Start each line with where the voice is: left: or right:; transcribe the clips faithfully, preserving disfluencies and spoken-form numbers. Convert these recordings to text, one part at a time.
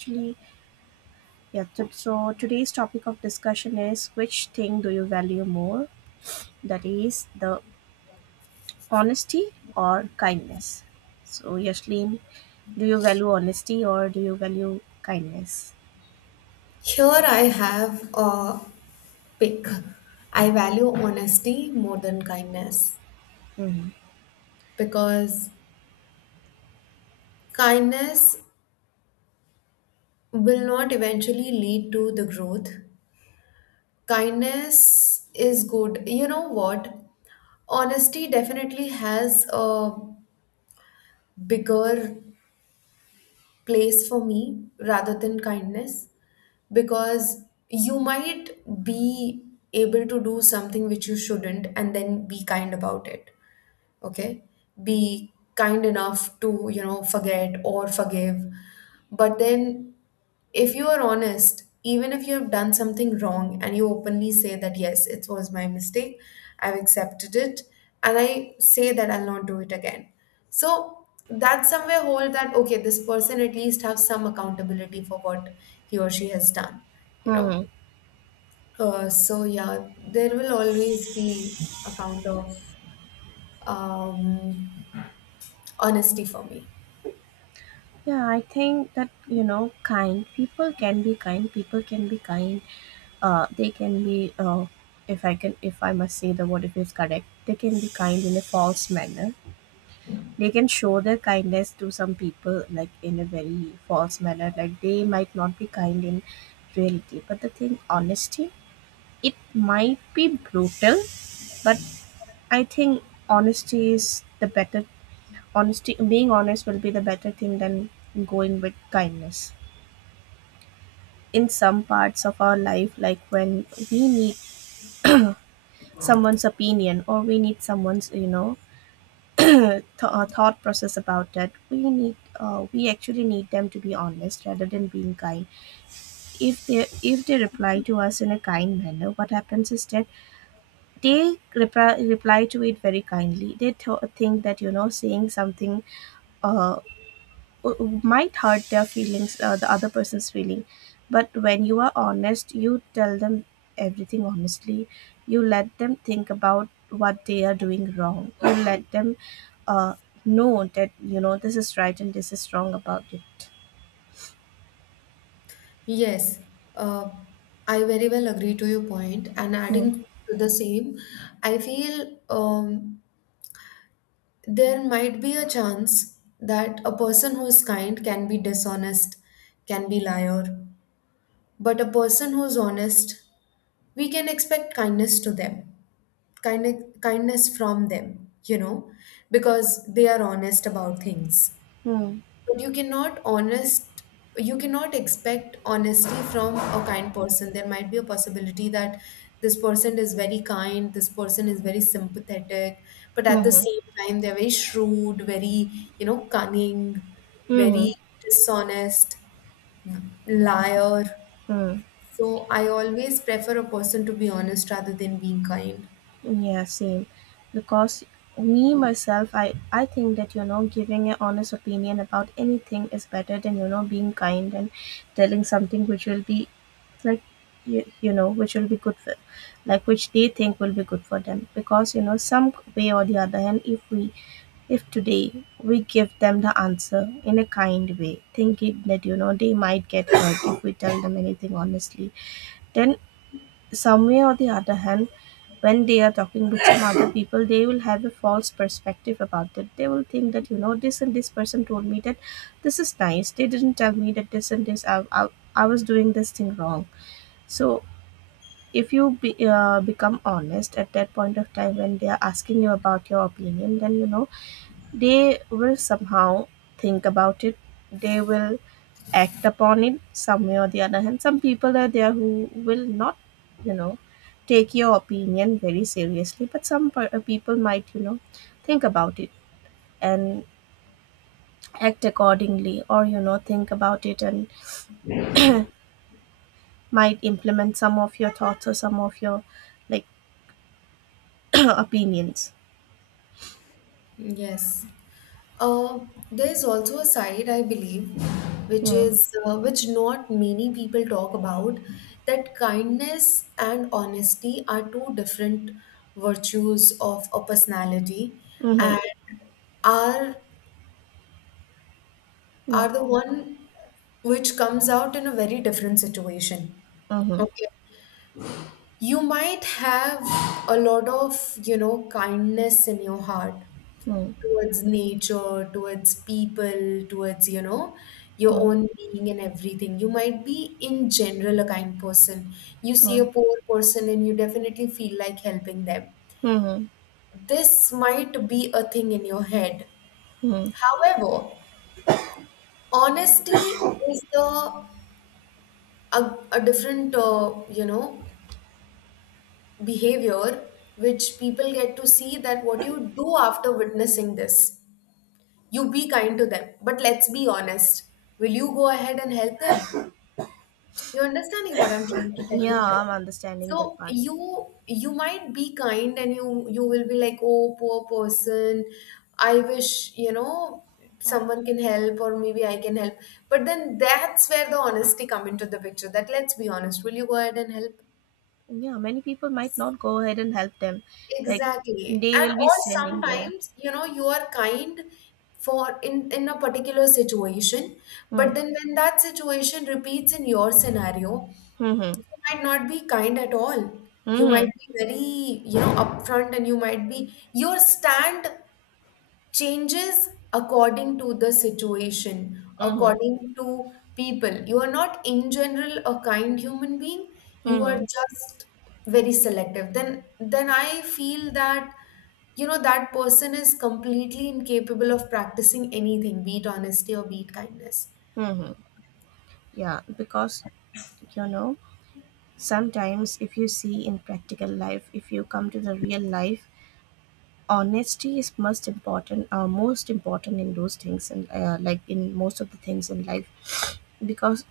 right: Actually, yeah, so, so today's topic of discussion is which thing do you value more, that is the honesty or kindness. So, Yashlin, do you value honesty or do you value kindness?
left: Here I have a pick. I value honesty more than kindness
right: Hmm.
left: because kindness will not eventually lead to the growth. Kindness is good. You know what? Honesty definitely has a bigger place for me rather than kindness because you might be able to do something which you shouldn't and then be kind about it. Okay, be kind enough to you know forget or forgive. But then if you are honest, even if you have done something wrong and you openly say that yes it was my mistake, I've accepted it and I say that I'll not do it again, so that somewhere hold that okay, this person at least have some accountability for what he or she has done, you know.
right: Hmm.
left: Uh, so yeah, there will always be account of um honesty for me.
right: Yeah, I think that you know kind people can be kind people can be kind. Uh, they can be uh, if i can if I must say the word if it's correct, they can be kind in a false manner. They can show their kindness to some people, like, in a very false manner, like, they might not be kind in reality, but the thing honesty, it might be brutal, but I think honesty is the better honesty, being honest, will be the better thing than going with kindness in some parts of our life, like when we need someone's opinion, or we need someone's you know th- uh, thought process about that. We need uh, we actually need them to be honest rather than being kind. If they if they reply to us in a kind manner, what happens is that they reply, reply to it very kindly. They th- think that you know saying something uh, uh, uh, might hurt their feelings, uh, the other person's feeling. But when you are honest, you tell them everything honestly. You let them think about what they are doing wrong. You let them uh, know that you know this is right and this is wrong about it.
left: Yes, uh, I very well agree to your point, and
right: Hmm.
left: adding to the same, I feel um, there might be a chance that a person who is kind can be dishonest, can be liar, but a person who's honest, we can expect kindness to them, kind kindness from them, you know, because they are honest about things.
right: Hmm.
left: But you cannot honest, you cannot expect honesty from a kind person. There might be a possibility that this person is very kind, this person is very sympathetic, but
right: Hmm.
left: at the
right: Hmm.
left: same time they're very shrewd, very, you know, cunning,
right: Hmm.
left: very dishonest, liar.
right: Hmm.
left: So I always prefer a person to be honest rather than being kind.
right: Yeah, same. Because me myself, I I think that you know giving an honest opinion about anything is better than you know being kind and telling something which will be like you, you know which will be good for, like, which they think will be good for them, because you know some way or the other hand, if we if today we give them the answer in a kind way, thinking that you know they might get hurt if we tell them anything honestly, then some way or the other hand, when they are talking with some other people, they will have a false perspective about it. They will think that, you know, this and this person told me that this is nice. They didn't tell me that this and this, I, I, I was doing this thing wrong. So, if you be, uh, become honest at that point of time when they are asking you about your opinion, then you know they will somehow think about it. They will act upon it some way or the other. And some people are there who will not, you know, take your opinion very seriously. But some per- uh, people might, you know, think about it and act accordingly, or, you know, think about it and might implement some of your thoughts or some of your, like, opinions.
left: Yes. Uh, there's also a side, I believe, which
right: Mm.
left: is uh, which not many people talk about, that kindness and honesty are two different virtues of a personality, and
right: Mm-hmm.
left: are are
right: Yeah.
left: the one which comes out in a very different situation.
right: Mm-hmm.
left: Okay. You might have a lot of, you know, kindness in your heart,
right: Mm-hmm.
left: towards nature, towards people, towards, you know, your own being and everything. You might be in general a kind person. You see a poor person and you definitely feel like helping them.
right: Mm-hmm.
left: This might be a thing in your head.
right: Mm-hmm.
left: However, honesty is the a, a different uh, you know behavior which people get to see, that what you do after witnessing this. You be kind to them, but let's be honest. Will you go ahead and help them? You're understanding what I'm trying to tell you
right: Yeah,
left: here.
right: I'm understanding that
left: So
right: part.
left: you you might be kind and you you will be like, oh, poor person. I wish, you know, someone can help or maybe I can help. But then that's where the honesty come into the picture. That let's be honest. Will you go ahead and help?
right: Yeah, many people might not go ahead and help them. Like,
left: Exactly.
right: they
left: And
right: will be
left: or
right: standing there.
left: sometimes, you know, you are kind for in in a particular situation, but
right: Hmm.
left: then when that situation repeats in your scenario,
right: Hmm.
left: you might not be kind at all. You
right: Hmm.
left: might
right: Hmm.
left: be very, you know, upfront, and you might be your stand changes according to the situation,
right: Hmm. Hmm. Hmm.
left: according to people. You are not, in general, a kind human being. You
right: Hmm,
left: are
right: hmm.
left: just very selective. Then, then I feel that you know that person is completely incapable of practicing anything, be it honesty or be it kindness.
right: Hmm, hmm. Yeah, because you know sometimes if you see in practical life, if you come to the real life, honesty is most important. Uh, most important in those things, and uh, like in most of the things in life, because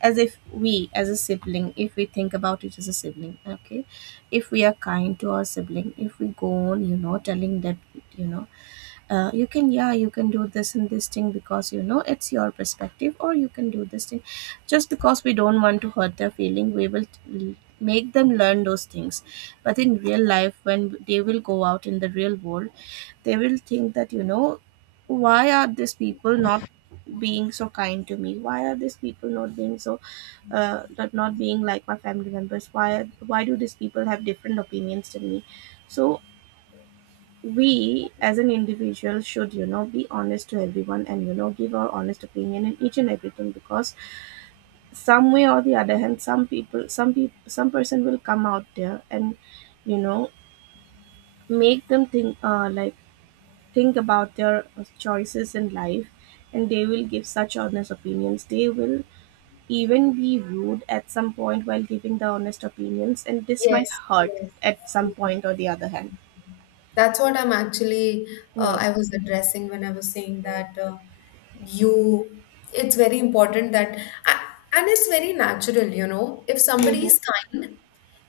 right: as if we as a sibling, if we think about it as a sibling, okay, if we are kind to our sibling, if we go on, you know telling them, you know uh, you can yeah you can do this and this thing, because you know it's your perspective, or you can do this thing, just because we don't want to hurt their feeling, we will t- make them learn those things. But in real life, when they will go out in the real world, they will think that you know why are these people not being so kind to me, why are these people not being so, uh, not not being like my family members, why why do these people have different opinions than me? So we as an individual should you know be honest to everyone, and you know give our honest opinion in each and everything, because some way or the other hand, some people some people some person will come out there and you know make them think uh, like think about their choices in life. And they will give such honest opinions. They will even be rude at some point while giving the honest opinions, and this might
left: Yes,
right: hurt
left: yes,
right: at some
left: yes.
right: point or the other hand.
left: That's what I'm actually uh,
right: Hmm.
left: I was addressing when I was saying that uh, you, it's very important that a- and it's very natural, you know. If somebody
right: Hmm.
left: is kind,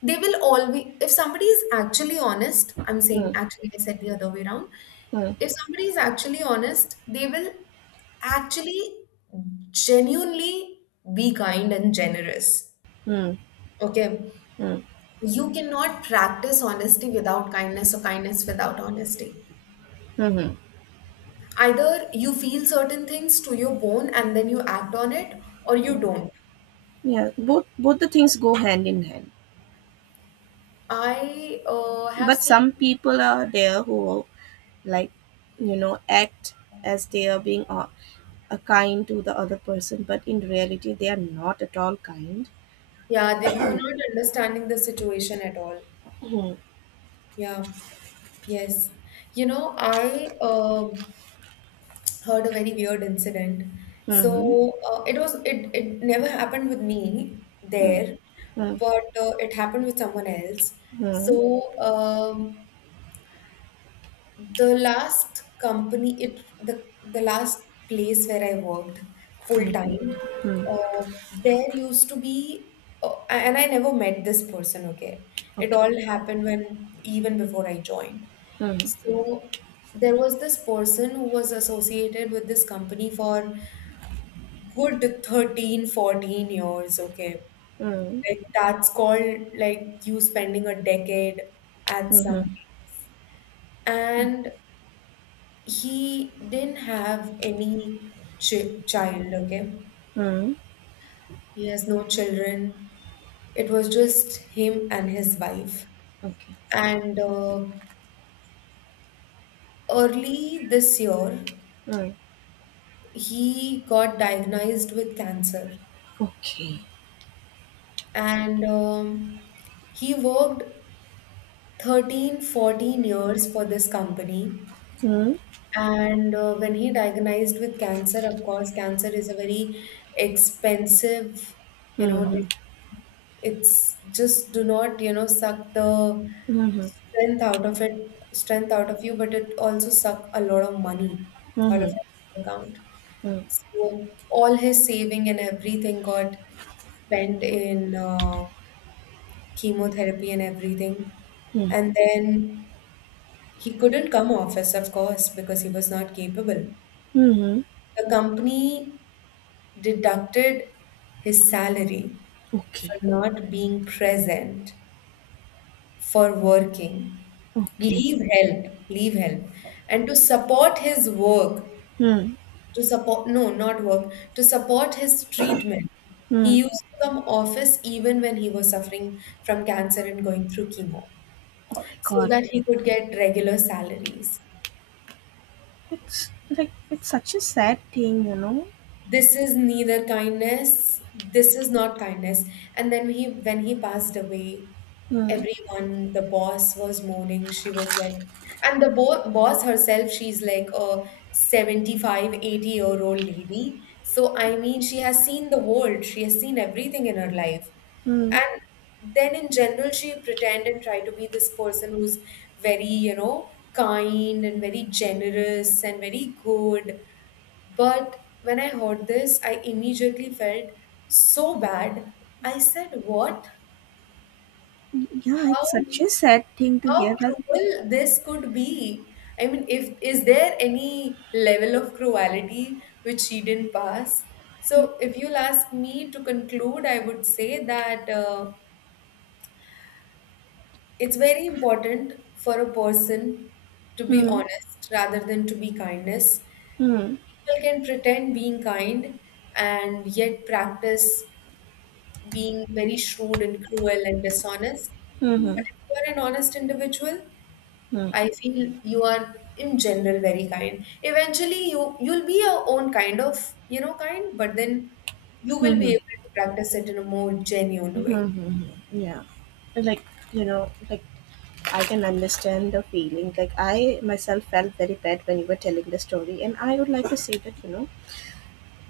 left: they will always, if somebody is actually honest, I'm saying
right: Hmm.
left: actually I said the other way around.
right: Hmm.
left: If somebody is actually honest, they will actually genuinely be kind and generous.
right: Hmm. Mm.
left: Okay.
right: Mm.
left: You cannot practice honesty without kindness or kindness without honesty.
right: Hmm.
left: Either you feel certain things to your bone and then you act on it or you don't.
right: Yeah, both both the things go hand in hand.
left: I uh, have
right: But
left: seen,
right: some people are there who, like, you know act as they are being uh, uh, kind to the other person, but in reality they are not at all kind.
left: yeah, the, you're not understanding the situation at all.
right: Mm-hmm.
left: Yeah. Yes. You know, I uh heard a very weird incident.
right: Hmm.
left: So uh, it was, it it never happened with me there,
right: Mm-hmm.
left: but uh, it happened with someone else. So um the last company, it the the last place where I worked full
right: Mm-hmm.
left: time,
right: Hmm.
left: uh, there used to be, uh, and I never met this person, okay, it all happened when, even before I joined. So there was this person who was associated with this company for good thirteen, fourteen years, okay, like that's called like you spending a decade at some
right: Mm-hmm.
left: place. And he didn't have any ch- child, okay?
right: Mm.
left: He has no children. It was just him and his wife.
right: Okay.
left: And uh, early this year,
right: Mm-hmm. Mm-hmm.
left: he got diagnosed with cancer.
right: Mm-hmm. Mm-hmm.
left: And um, he worked thirteen, fourteen years for this company.
right: Okay. Mm-hmm. Okay. Mm-hmm.
left: And uh, when he diagnosed with cancer, of course, cancer is a very expensive, you know, disease.
right: Mm-hmm.
left: It's just do not, you know, suck the
right: Mm-hmm.
left: strength out of it, strength out of you, but it also suck a lot of money out of
right: Mm-hmm.
left: your account. So all his saving and everything got spent in uh, chemotherapy and everything.
right: Mm-hmm.
left: And then he couldn't come office, of course, because he was not capable.
right: Mm-hmm.
left: The company deducted his salary
right: Okay.
left: for not being present, for working,
right: Okay.
left: leave help, leave help, and to support his work,
right: Hmm.
left: to support, no, not work, to support his treatment. He
right: Hmm.
left: used to come office even when he was suffering from cancer and going through chemo
right: Oh my
left: so
right: God.
left: that he could get regular salaries.
right: It's like it's such a sad thing, you know.
left: This is neither kindness, this is not kindness. And then he, when he passed away,
right: Hmm.
left: everyone, the boss was mourning, she was like, and the bo- boss herself, she's like a seventy-five eighty year old lady, so I mean, she has seen the world, she has seen everything in her life.
right: Hmm.
left: And then in general she pretend and try to be this person who's very, you know, kind and very generous and very good. But when I heard this, I immediately felt so bad. I said, what?
right: Yeah, it's
left: How
right: such a sad thing to hear.
left: how
right: Like.
left: cruel this could be? I mean, if, is there any level of cruelty which she didn't pass? So if you'll ask me to conclude, I would say that uh, it's very important for a person to be
right: Hmm.
left: honest rather than to be kindness.
right: Hmm.
left: People can pretend being kind and yet practice being very shrewd and cruel and dishonest.
right: Hmm. Hmm.
left: But if you are an honest individual,
right: Hmm.
left: I feel you are in general very kind. Eventually, you you'll be your own kind of, you know, kind, but then you will be
right: Hmm.
left: able to practice it in a more
right: Hmm.
left: genuine way.
right: Hmm. Hmm. Yeah. Like, you know, like, I can understand the feeling. Like, I myself felt very bad when you were telling the story, and I would like to say that, you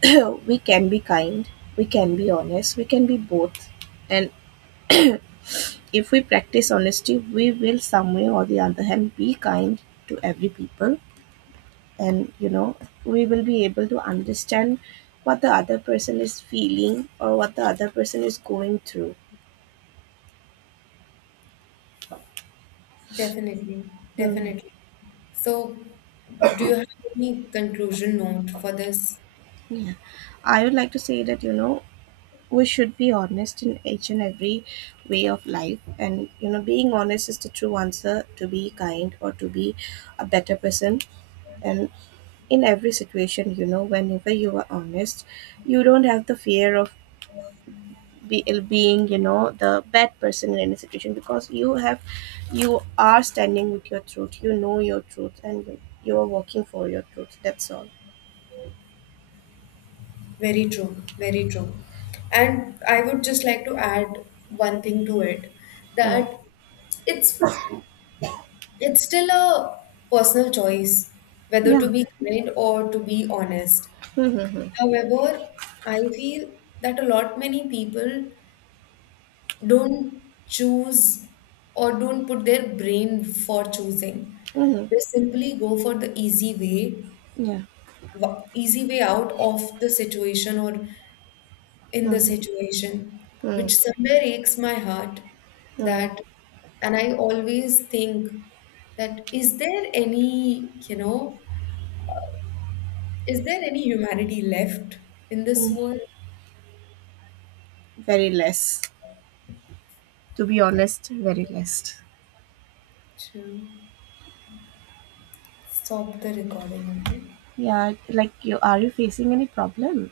right: know, we can be kind, we can be honest, we can be both, and if we practice honesty, we will some way or the other hand be kind to every people, and you know we will be able to understand what the other person is feeling or what the other person is going through.
left: Definitely,
right: Hmm.
left: definitely. So, do you have any conclusion note for this?
right: Yeah. I would like to say that you know we should be honest in each and every way of life, and you know being honest is the true answer to be kind or to be a better person. And in every situation, you know whenever you are honest, you don't have the fear of be, being you know the bad person in any situation, because you have you are standing with your truth. You know your truth, and you you are working for your truth, that's all.
left: Very true, very true. And I would just like to add one thing to it,
right: Hmm.
left: that it's It's still a personal choice whether
right: Yeah.
left: to be kind or to be honest.
right: Mm-hmm.
left: However, I feel that a lot many people don't choose or don't put their brain for choosing.
right: Mm-hmm.
left: They simply go for the easy way,
right: Yeah.
left: wa- easy way out of the situation or in the
right: Mm-hmm.
left: situation, which somewhere aches my heart,
right: Mm-hmm.
left: that, and I always think that is there any, you know, is there any humanity left in this
right: Mm.
left: world?
right: Very less. To be
left: Yeah,
right: honest, very less.
left: true. Stop the recording, okay?
right: Yeah. Like, you are you facing any problem?